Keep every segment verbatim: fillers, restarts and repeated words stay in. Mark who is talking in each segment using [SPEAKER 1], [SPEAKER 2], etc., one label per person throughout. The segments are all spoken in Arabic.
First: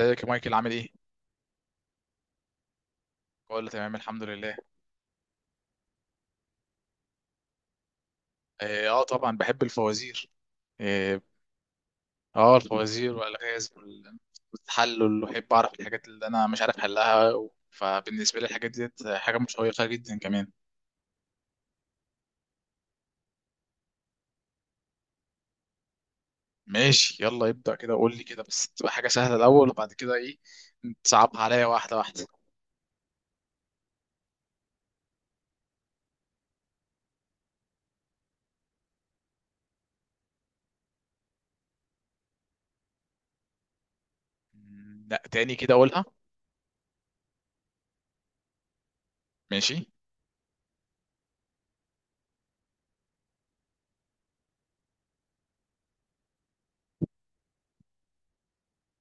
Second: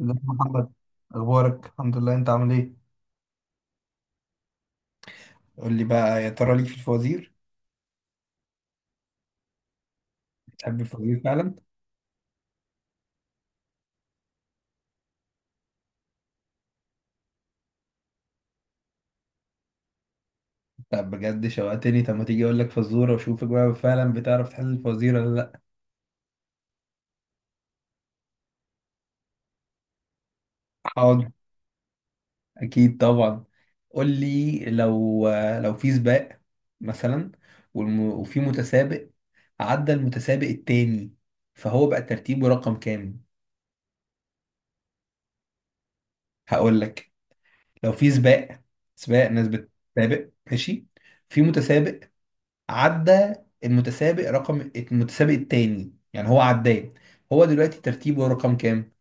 [SPEAKER 1] ازيك يا
[SPEAKER 2] يا مايكل؟ عامل
[SPEAKER 1] محمد.
[SPEAKER 2] ايه؟
[SPEAKER 1] اخبارك؟ الحمد لله، انت عامل ايه؟
[SPEAKER 2] كله تمام الحمد لله.
[SPEAKER 1] قول لي بقى، يا ترى ليك في الفوازير؟
[SPEAKER 2] اه، آه طبعا بحب الفوازير.
[SPEAKER 1] بتحب الفوازير
[SPEAKER 2] اه،
[SPEAKER 1] فعلا؟
[SPEAKER 2] آه، الفوازير والالغاز وال- والتحلل، واحب اعرف الحاجات اللي انا مش عارف حلها، و- فبالنسبه لي الحاجات ديت حاجه مشوقه جدا كمان.
[SPEAKER 1] طب بجد شوقتني، طب ما تيجي اقول لك فزوره واشوفك بقى فعلا بتعرف تحل الفوازير ولا لا؟
[SPEAKER 2] ماشي، يلا ابدا كده، قول لي كده بس تبقى حاجه سهله الاول، وبعد كده ايه
[SPEAKER 1] حاضر.
[SPEAKER 2] تصعبها عليا واحده واحده.
[SPEAKER 1] اكيد طبعا. قول لي، لو لو في سباق مثلا، والم... وفي متسابق عدى المتسابق التاني، فهو بقى ترتيبه رقم كام؟
[SPEAKER 2] مم، لا، تاني كده اقولها.
[SPEAKER 1] هقول لك. لو في سباق، سباق ناس
[SPEAKER 2] ماشي.
[SPEAKER 1] بتسابق ماشي. في متسابق عدى المتسابق رقم المتسابق التاني، يعني هو عداه. هو دلوقتي ترتيبه رقم كام؟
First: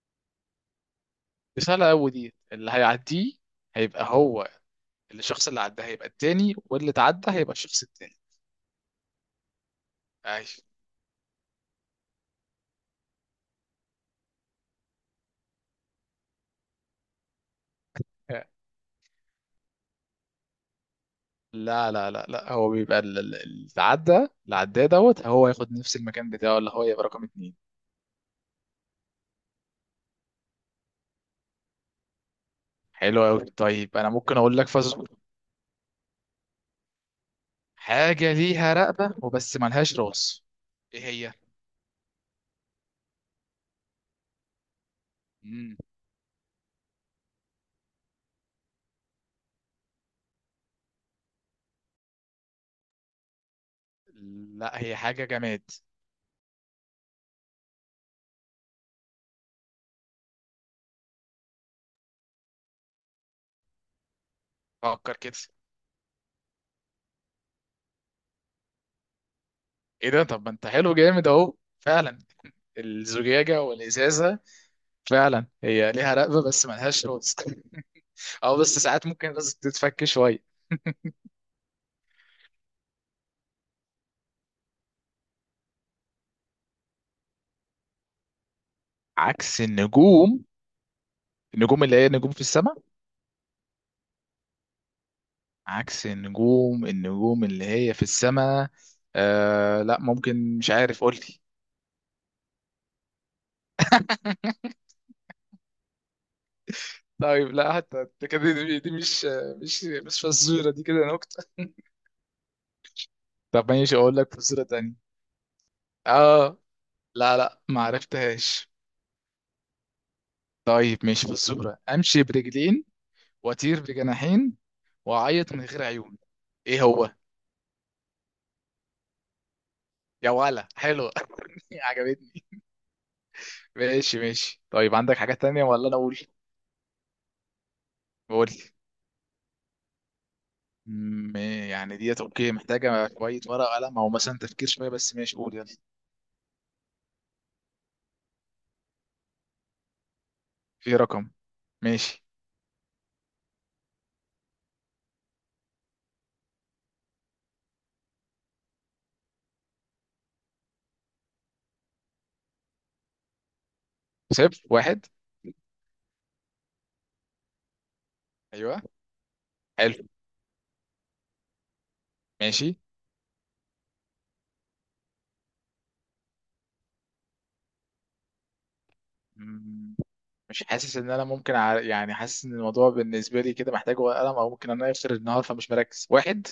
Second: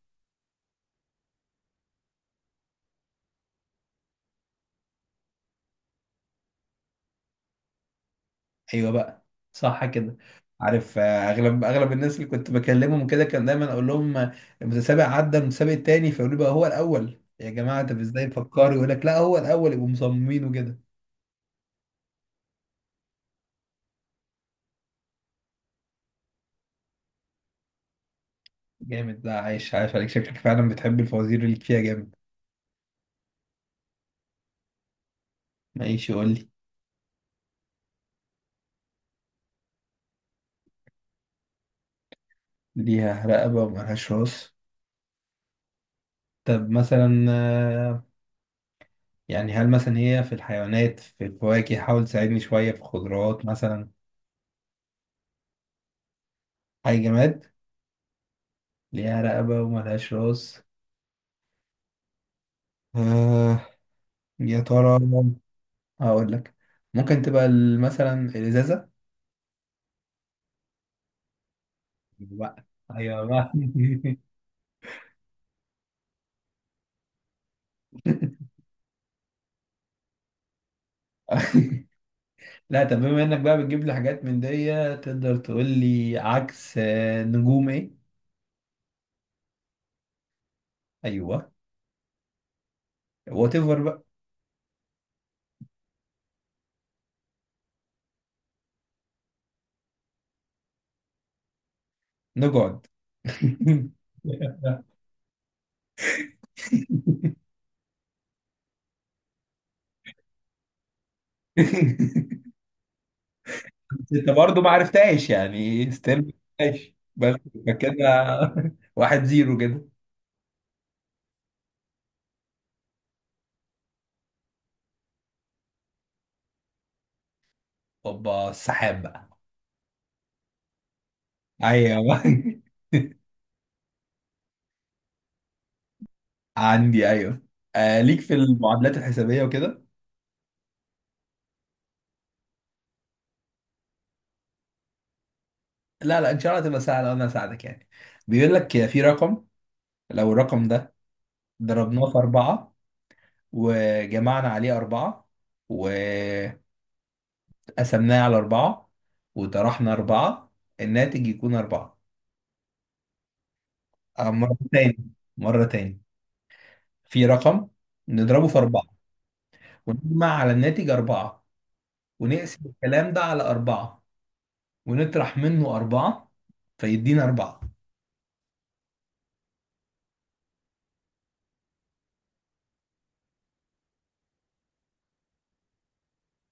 [SPEAKER 2] دي سهله قوي، دي اللي هيعديه هيبقى هو، الشخص اللي عداه هيبقى التاني واللي اتعدى هيبقى الشخص التاني.
[SPEAKER 1] ايوه بقى، صح كده.
[SPEAKER 2] ايوه.
[SPEAKER 1] عارف، آه، اغلب اغلب الناس اللي كنت بكلمهم كده كان دايما اقول لهم آه، المتسابق عدى المتسابق التاني، فيقولوا لي بقى هو الاول يا جماعه. طب ازاي فكروا؟ يقول لك لا هو الاول، يبقوا مصممين وكده.
[SPEAKER 2] لا لا لا لا، هو بيبقى ال- ال- اللي عدى اللي عداه دوت هو ياخد نفس المكان بتاعه اللي هو يبقى رقم اتنين.
[SPEAKER 1] جامد. لا عايش عايش عليك، شكلك فعلا بتحب الفوازير اللي فيها جامد.
[SPEAKER 2] حلو قوي. طيب انا ممكن اقول لك فزور،
[SPEAKER 1] ماشي، قول لي.
[SPEAKER 2] حاجه ليها رقبه وبس ملهاش راس، ايه هي؟
[SPEAKER 1] ليها رقبه وملهاش راس؟
[SPEAKER 2] مم.
[SPEAKER 1] طب مثلا، يعني هل مثلا هي في الحيوانات، في الفواكه؟ حاول تساعدني شوية، في الخضروات مثلا؟
[SPEAKER 2] لا، هي حاجه جماد.
[SPEAKER 1] أي جماد، ليها رقبة وملهاش راس؟ آه، يا ترى.
[SPEAKER 2] فكر كده.
[SPEAKER 1] هقول لك، ممكن تبقى ال- مثلا الإزازة.
[SPEAKER 2] ايه ده، طب ما انت حلو جامد اهو، فعلا
[SPEAKER 1] بقى أيوة بقى.
[SPEAKER 2] الزجاجه والازازه. فعلا هي ليها رقبه بس ملهاش راس. اه، بس ساعات ممكن الراس تتفك شويه.
[SPEAKER 1] لا طب بما إنك بقى بتجيب لي حاجات من دي، تقدر تقول لي عكس آه، نجوم إيه؟
[SPEAKER 2] عكس النجوم؟
[SPEAKER 1] أيوه.
[SPEAKER 2] النجوم اللي هي نجوم في السماء.
[SPEAKER 1] وات ايفر بقى.
[SPEAKER 2] عكس النجوم، النجوم اللي هي في السماء. آه لا، ممكن، مش عارف، قول لي.
[SPEAKER 1] نقعد.
[SPEAKER 2] طيب لا، حتى دي كده دي, دي مش مش مش فزورة، دي كده نكتة. طب ماشي، اقول
[SPEAKER 1] انت
[SPEAKER 2] لك
[SPEAKER 1] برضه
[SPEAKER 2] فزورة
[SPEAKER 1] ما
[SPEAKER 2] تانية.
[SPEAKER 1] عرفتهاش، يعني ستيل ما
[SPEAKER 2] اه.
[SPEAKER 1] عرفتهاش بس.
[SPEAKER 2] لا لا، ما
[SPEAKER 1] فكده.
[SPEAKER 2] عرفتهاش.
[SPEAKER 1] واحد زيرو كده.
[SPEAKER 2] طيب ماشي، فزورة: امشي برجلين، واطير بجناحين، واعيط من غير عيون، ايه هو؟
[SPEAKER 1] اوبا، السحاب بقى.
[SPEAKER 2] يا ولا حلو!
[SPEAKER 1] ايوه.
[SPEAKER 2] عجبتني. ماشي ماشي. طيب عندك حاجة تانية ولا انا اقول؟
[SPEAKER 1] عندي، ايوه. آه، ليك في
[SPEAKER 2] قول.
[SPEAKER 1] المعادلات الحسابيه وكده؟
[SPEAKER 2] م- يعني ديت اوكي، محتاجة شوية ورقة قلم او مثلا تفكير شوية، بس ماشي، قول يلا.
[SPEAKER 1] لا لا ان شاء الله تبقى سهله وانا اساعدك يعني. بيقول لك في رقم، لو الرقم ده
[SPEAKER 2] في رقم،
[SPEAKER 1] ضربناه في
[SPEAKER 2] ماشي.
[SPEAKER 1] أربعة، وجمعنا عليه أربعة، وقسمناه على أربعة، وطرحنا أربعة، الناتج يكون أربعة. آه، مرة
[SPEAKER 2] صفر واحد.
[SPEAKER 1] تاني، مرة تاني. في رقم نضربه في
[SPEAKER 2] ايوه،
[SPEAKER 1] أربعة،
[SPEAKER 2] حلو.
[SPEAKER 1] ونجمع على الناتج أربعة، ونقسم
[SPEAKER 2] ماشي.
[SPEAKER 1] الكلام ده على أربعة، ونطرح منه أربعة، فيدينا أربعة.
[SPEAKER 2] م- مش حاسس ان انا ممكن ع... يعني حاسس ان الموضوع بالنسبة لي كده محتاج ورقة قلم، او ممكن انا اخر النهار فمش مركز واحد.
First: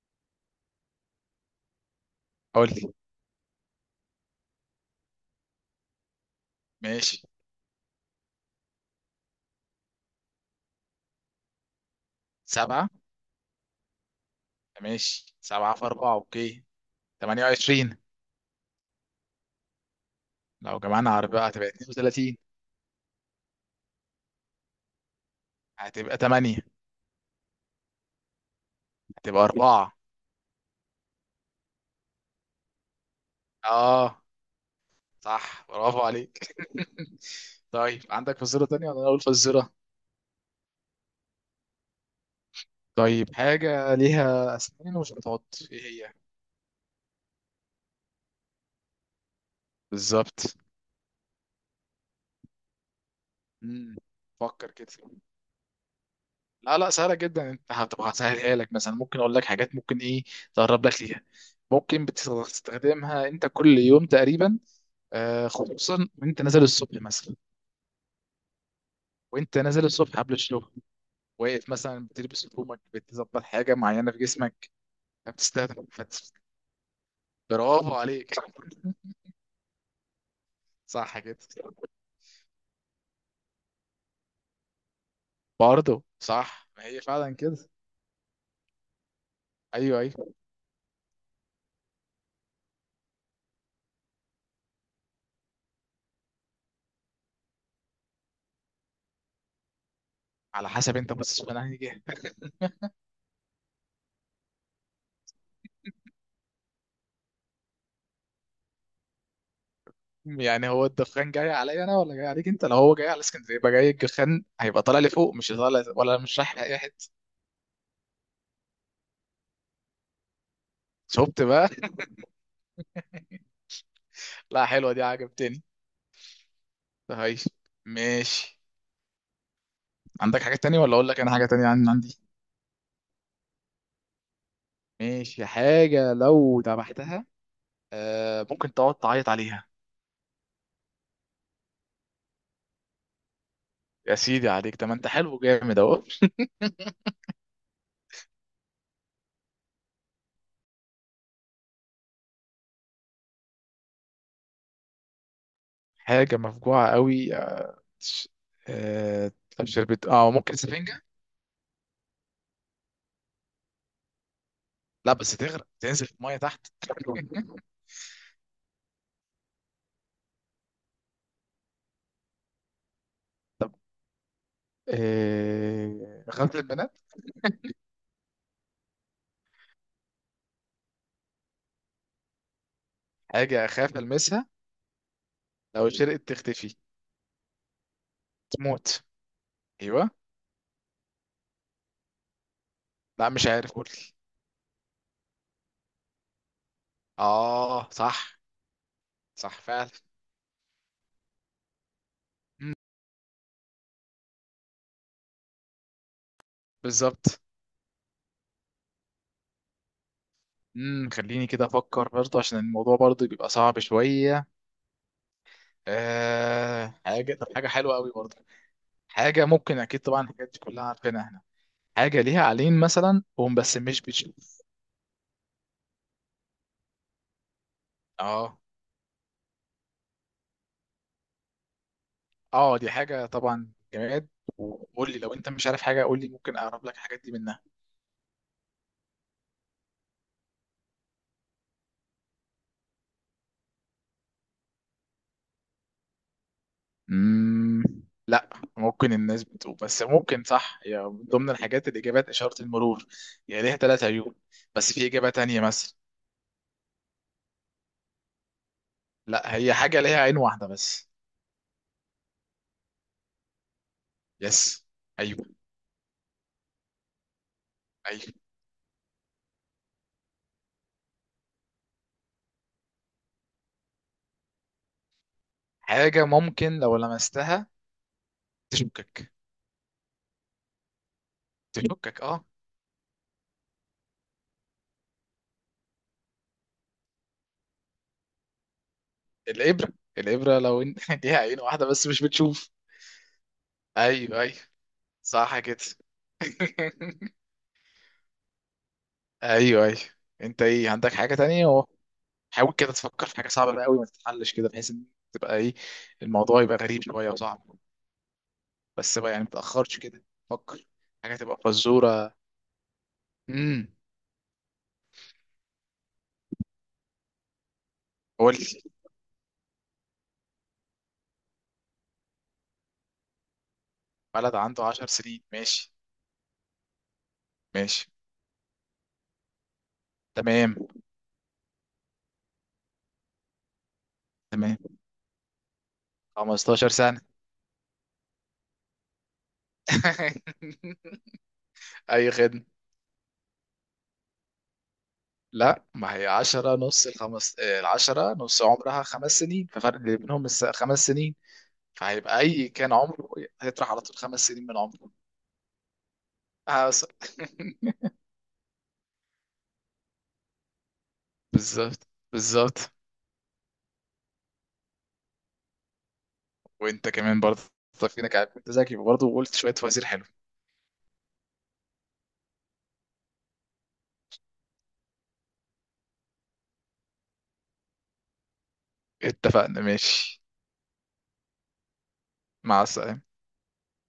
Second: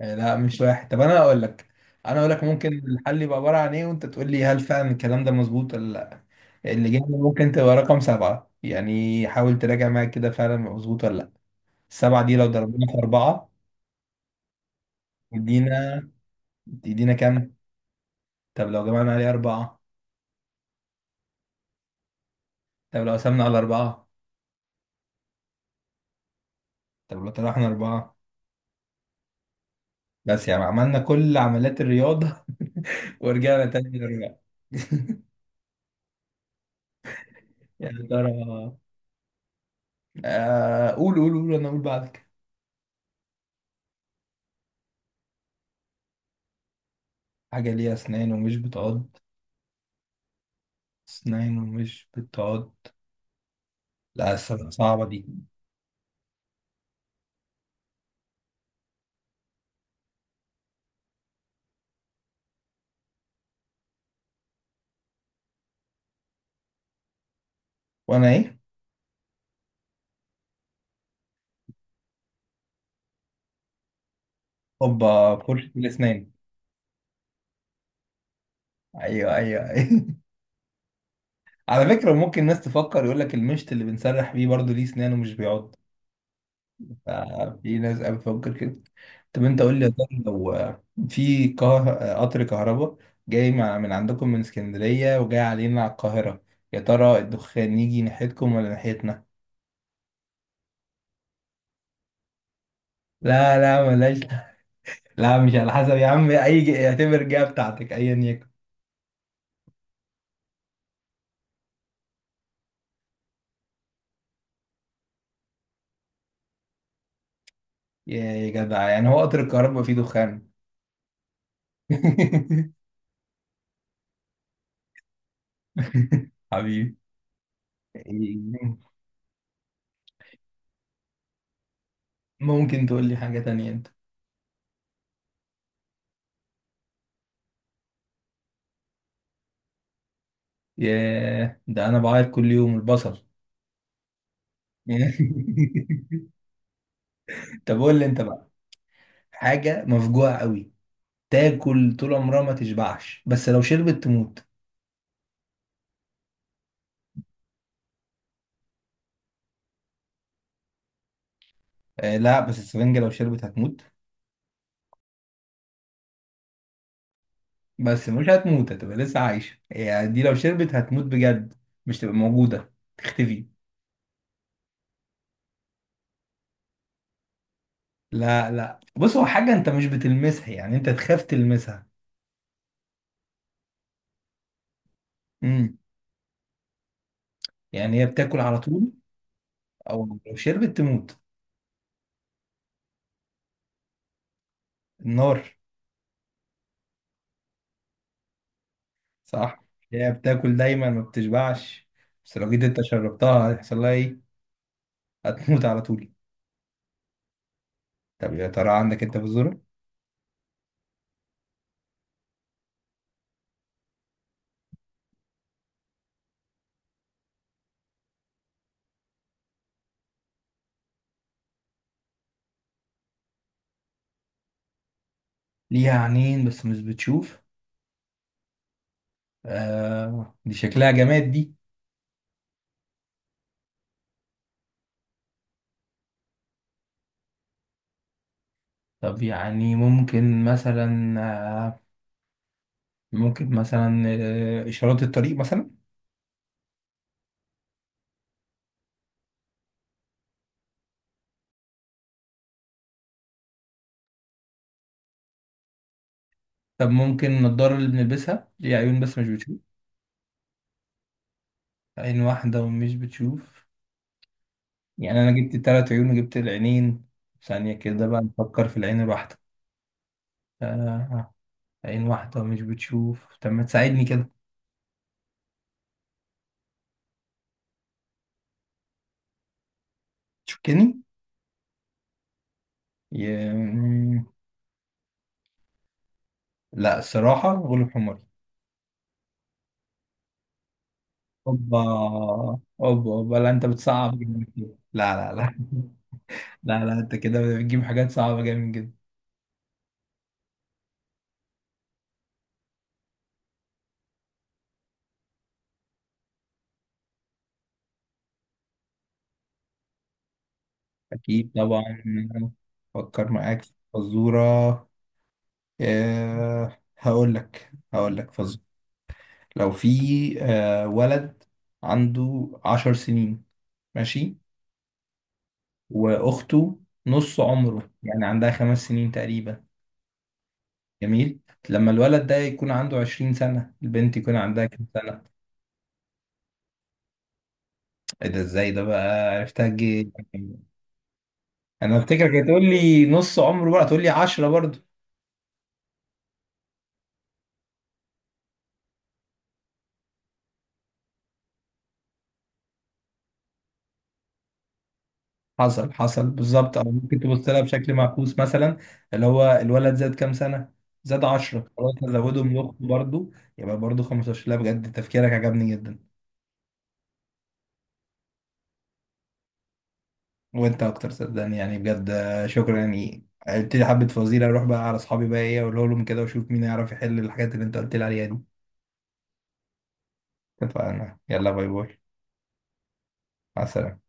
[SPEAKER 1] آه، لا مش واحد. طب أنا أقول لك أنا أقول لك
[SPEAKER 2] قول
[SPEAKER 1] ممكن
[SPEAKER 2] لي.
[SPEAKER 1] الحل يبقى عبارة عن إيه وأنت تقول لي هل فعلا الكلام ده مظبوط ولا لأ. الإجابة
[SPEAKER 2] ماشي
[SPEAKER 1] ممكن تبقى رقم سبعة، يعني حاول تراجع معاك كده فعلا مظبوط ولا لأ. السبعة دي لو
[SPEAKER 2] سبعة.
[SPEAKER 1] ضربناها في أربعة،
[SPEAKER 2] ماشي، سبعة في
[SPEAKER 1] يدينا
[SPEAKER 2] أربعة اوكي.
[SPEAKER 1] يدينا كام؟
[SPEAKER 2] تمنية وعشرين.
[SPEAKER 1] طب لو جمعنا عليه أربعة؟
[SPEAKER 2] لو جمعنا على، بقى هتبقى اتنين وتلاتين.
[SPEAKER 1] طب لو قسمنا على أربعة؟
[SPEAKER 2] هتبقى تمانية.
[SPEAKER 1] طب لو طرحنا أربعة؟
[SPEAKER 2] هتبقى اربعة.
[SPEAKER 1] بس، يعني عملنا كل عمليات الرياضة ورجعنا تاني
[SPEAKER 2] اه
[SPEAKER 1] للرجعة.
[SPEAKER 2] صح، برافو عليك.
[SPEAKER 1] يا
[SPEAKER 2] طيب عندك فزورة
[SPEAKER 1] ترى،
[SPEAKER 2] تانية ولا أنا أقول فزورة؟
[SPEAKER 1] آه، قول قول قول، انا اقول بعدك.
[SPEAKER 2] طيب، حاجة ليها أسنان ومش بتعض، إيه هي؟
[SPEAKER 1] حاجة ليها اسنان ومش بتعض؟
[SPEAKER 2] بالظبط.
[SPEAKER 1] اسنان ومش بتعض؟
[SPEAKER 2] مم.
[SPEAKER 1] لا الصراحة
[SPEAKER 2] فكر كده.
[SPEAKER 1] صعبة دي.
[SPEAKER 2] لا لا، سهلة جدا، أنت هتبقى هسهلها لك. مثلا ممكن أقول لك حاجات ممكن إيه تقرب لك ليها. ممكن بتستخدمها أنت كل يوم تقريبا. آه خصوصا وأنت نازل الصبح مثلا.
[SPEAKER 1] وانا ايه؟
[SPEAKER 2] وأنت نازل الصبح قبل الشغل، واقف مثلا بتلبس هدومك بتظبط حاجة معينة في جسمك.
[SPEAKER 1] هوبا، فرشة
[SPEAKER 2] بتستخدم
[SPEAKER 1] الاسنان.
[SPEAKER 2] فت- برافو عليك.
[SPEAKER 1] ايوه ايوه ايوه.
[SPEAKER 2] صح كده.
[SPEAKER 1] على فكرة ممكن الناس تفكر، يقول لك المشط اللي بنسرح بيه برضه ليه اسنان ومش بيعض.
[SPEAKER 2] برضه صح، ما هي فعلا كده.
[SPEAKER 1] آه، في ناس قوي بتفكر كده. طب انت قول لي، يا
[SPEAKER 2] ايوه
[SPEAKER 1] ترى
[SPEAKER 2] ايوه.
[SPEAKER 1] لو آه، في كه- آه، قطر كهرباء جاي مع- من عندكم من اسكندرية وجاي علينا على القاهرة، يا ترى الدخان يجي ناحيتكم ولا ناحيتنا؟
[SPEAKER 2] على حسب انت باصص من انهي جهه.
[SPEAKER 1] لا لا ملاش. لا مش على حسب يا عم، اي ج- اعتبر جهة بتاعتك ايا يكن.
[SPEAKER 2] يعني هو الدخان جاي عليا انا ولا جاي عليك انت؟ لو هو جاي على اسكندريه يبقى جاي، الدخان هيبقى طالع لي فوق، مش طالع ولا مش رايح لاي حته.
[SPEAKER 1] يا يا جدع، يعني هو قطر الكهرباء فيه دخان؟
[SPEAKER 2] شفت بقى؟ لا حلوه دي، عجبتني.
[SPEAKER 1] حبيبي.
[SPEAKER 2] طيب ماشي. عندك حاجه تانية ولا اقول لك انا حاجه تانية عن عندي؟
[SPEAKER 1] ممكن تقول لي حاجة تانية انت.
[SPEAKER 2] ماشي. حاجه لو ذبحتها آه ممكن تقعد تعيط عليها.
[SPEAKER 1] ياه، ده انا بعيط كل يوم، البصل.
[SPEAKER 2] يا سيدي عليك، ده ما انت حلو جامد اهو.
[SPEAKER 1] طب قول لي انت بقى. حاجة مفجوعة قوي، تاكل طول عمرها ما تشبعش، بس لو شربت تموت.
[SPEAKER 2] حاجه مفجوعه قوي. ش- آه، طب شربت؟ اه، ممكن سفنجة.
[SPEAKER 1] آه لا، بس السفنجة لو شربت هتموت.
[SPEAKER 2] لا بس تغرق تنزل في المية تحت.
[SPEAKER 1] بس مش هتموت، هتبقى لسه عايشة، يعني دي لو شربت هتموت بجد، مش تبقى موجودة، تختفي.
[SPEAKER 2] طب، آه، غسل البنات.
[SPEAKER 1] لا لا بص، هو حاجة انت مش بتلمسها، يعني انت تخاف تلمسها.
[SPEAKER 2] حاجة أخاف ألمسها.
[SPEAKER 1] امم.
[SPEAKER 2] لو شرقت تختفي؟
[SPEAKER 1] يعني هي بتاكل على طول،
[SPEAKER 2] تموت. أيوه.
[SPEAKER 1] او لو شربت تموت.
[SPEAKER 2] لا مش عارف، قول لي.
[SPEAKER 1] النار.
[SPEAKER 2] اه صح. صح
[SPEAKER 1] صح.
[SPEAKER 2] فعلا.
[SPEAKER 1] هي بتاكل دايما ما بتشبعش، بس لو جيت
[SPEAKER 2] مم،
[SPEAKER 1] انت شربتها هيحصل لها ايه؟ هتموت على طول.
[SPEAKER 2] بالظبط.
[SPEAKER 1] طب يا ترى عندك انت في الزرع؟
[SPEAKER 2] امم خليني كده افكر برضه عشان الموضوع برضه بيبقى صعب شويه. آه حاجه، طب حاجه حلوه قوي برضه. حاجه ممكن اكيد طبعا الحاجات دي كلها عارفينها احنا. حاجه ليها عينين مثلا وهم بس مش بتشوف.
[SPEAKER 1] ليها عينين بس مش بتشوف؟
[SPEAKER 2] اه.
[SPEAKER 1] آه، دي شكلها جماد دي.
[SPEAKER 2] اه دي حاجة طبعا جماد. وقول لي لو انت مش عارف حاجة، قول لي ممكن اقرب لك الحاجات دي منها.
[SPEAKER 1] طب يعني ممكن مثلا، آه، ممكن مثلا، آه، إشارات الطريق مثلا؟
[SPEAKER 2] امم لا، ممكن الناس بتقول، بس ممكن صح، هي من ضمن الحاجات الاجابات اشارة المرور، يعني ليها ثلاث عيون. بس في اجابة تانية مثلا.
[SPEAKER 1] طب ممكن النضارة اللي بنلبسها، ليها عيون بس مش
[SPEAKER 2] لا،
[SPEAKER 1] بتشوف.
[SPEAKER 2] هي حاجة ليها عين واحدة بس.
[SPEAKER 1] عين واحدة ومش بتشوف؟
[SPEAKER 2] يس.
[SPEAKER 1] يعني أنا
[SPEAKER 2] ايوه
[SPEAKER 1] جبت التلات عيون وجبت العينين، ثانية كده بقى
[SPEAKER 2] ايوه.
[SPEAKER 1] نفكر في العين الواحدة. آه، عين واحدة ومش بتشوف، طب ما تساعدني كده.
[SPEAKER 2] حاجة ممكن لو لمستها تشكك،
[SPEAKER 1] تشكني؟
[SPEAKER 2] تشكك اه.
[SPEAKER 1] ي... لا الصراحة غلب حماري.
[SPEAKER 2] الابرة. الابرة لو انت ليها عين
[SPEAKER 1] اوبا،
[SPEAKER 2] واحدة بس مش بتشوف.
[SPEAKER 1] اوبا اوبا، لا انت بتصعب
[SPEAKER 2] ايوه
[SPEAKER 1] جامد
[SPEAKER 2] ايوه،
[SPEAKER 1] كده، لا لا لا.
[SPEAKER 2] صح كده.
[SPEAKER 1] لا لا، انت كده بتجيب حاجات صعبة جامد جدا.
[SPEAKER 2] ايوه ايوه، انت ايه عندك حاجه تانية اهو. حاول كده تفكر في حاجه صعبه بقى قوي ما تتحلش كده، بحيث ان تبقى ايه، الموضوع يبقى غريب شويه وصعب، بس بقى يعني ما تاخرش كده، فكر حاجه
[SPEAKER 1] اكيد
[SPEAKER 2] تبقى
[SPEAKER 1] طبعا.
[SPEAKER 2] فزوره.
[SPEAKER 1] فكر معاك في
[SPEAKER 2] امم
[SPEAKER 1] فزورة. أه، هقول لك هقول لك
[SPEAKER 2] قول
[SPEAKER 1] فزورة.
[SPEAKER 2] لي.
[SPEAKER 1] لو في، أه، ولد عنده عشر سنين ماشي،
[SPEAKER 2] بلد عنده عشر سنين، ماشي.
[SPEAKER 1] واخته نص عمره،
[SPEAKER 2] ماشي
[SPEAKER 1] يعني عندها خمس سنين تقريبا.
[SPEAKER 2] تمام.
[SPEAKER 1] جميل. لما الولد ده يكون عنده عشرين سنة، البنت يكون عندها
[SPEAKER 2] تمام.
[SPEAKER 1] كام سنة؟
[SPEAKER 2] خمستاشر سنه.
[SPEAKER 1] ايه ده، ازاي ده بقى عرفتها جه؟ انا
[SPEAKER 2] اي
[SPEAKER 1] افتكرك
[SPEAKER 2] خدمه.
[SPEAKER 1] هتقول لي نص عمره بقى، تقول لي عشرة برضه.
[SPEAKER 2] لا، ما هي عشرة نص الخمس، آه، العشرة نص عمرها خمس سنين، ففرق اللي بينهم الس- خمس سنين. فهيبقى اي كان عمره هيطرح على طول خمس سنين من عمره.
[SPEAKER 1] حصل حصل بالظبط، او
[SPEAKER 2] حصل.
[SPEAKER 1] ممكن تبص لها بشكل معكوس مثلا، اللي هو الولد زاد كام سنه؟ زاد عشرة، خلاص
[SPEAKER 2] بالظبط
[SPEAKER 1] نزودهم لاخته
[SPEAKER 2] بالظبط.
[SPEAKER 1] برضه، يبقى برضه خمسة عشر. لا بجد تفكيرك عجبني جدا.
[SPEAKER 2] وانت كمان برضه، فينك، عارف انت ذكي برضه، وقلت شوية فوازير حلو.
[SPEAKER 1] وانت اكتر صدقني، يعني بجد، آه، شكرا. يعني قلت لي حبه فوازير، اروح بقى على اصحابي بقى، ايه اقول لهم كده واشوف مين يعرف يحل الحاجات اللي انت قلت لي عليها دي.
[SPEAKER 2] اتفقنا ماشي.
[SPEAKER 1] اتفقنا، يلا، باي باي.
[SPEAKER 2] مع السلامة.
[SPEAKER 1] مع السلامه.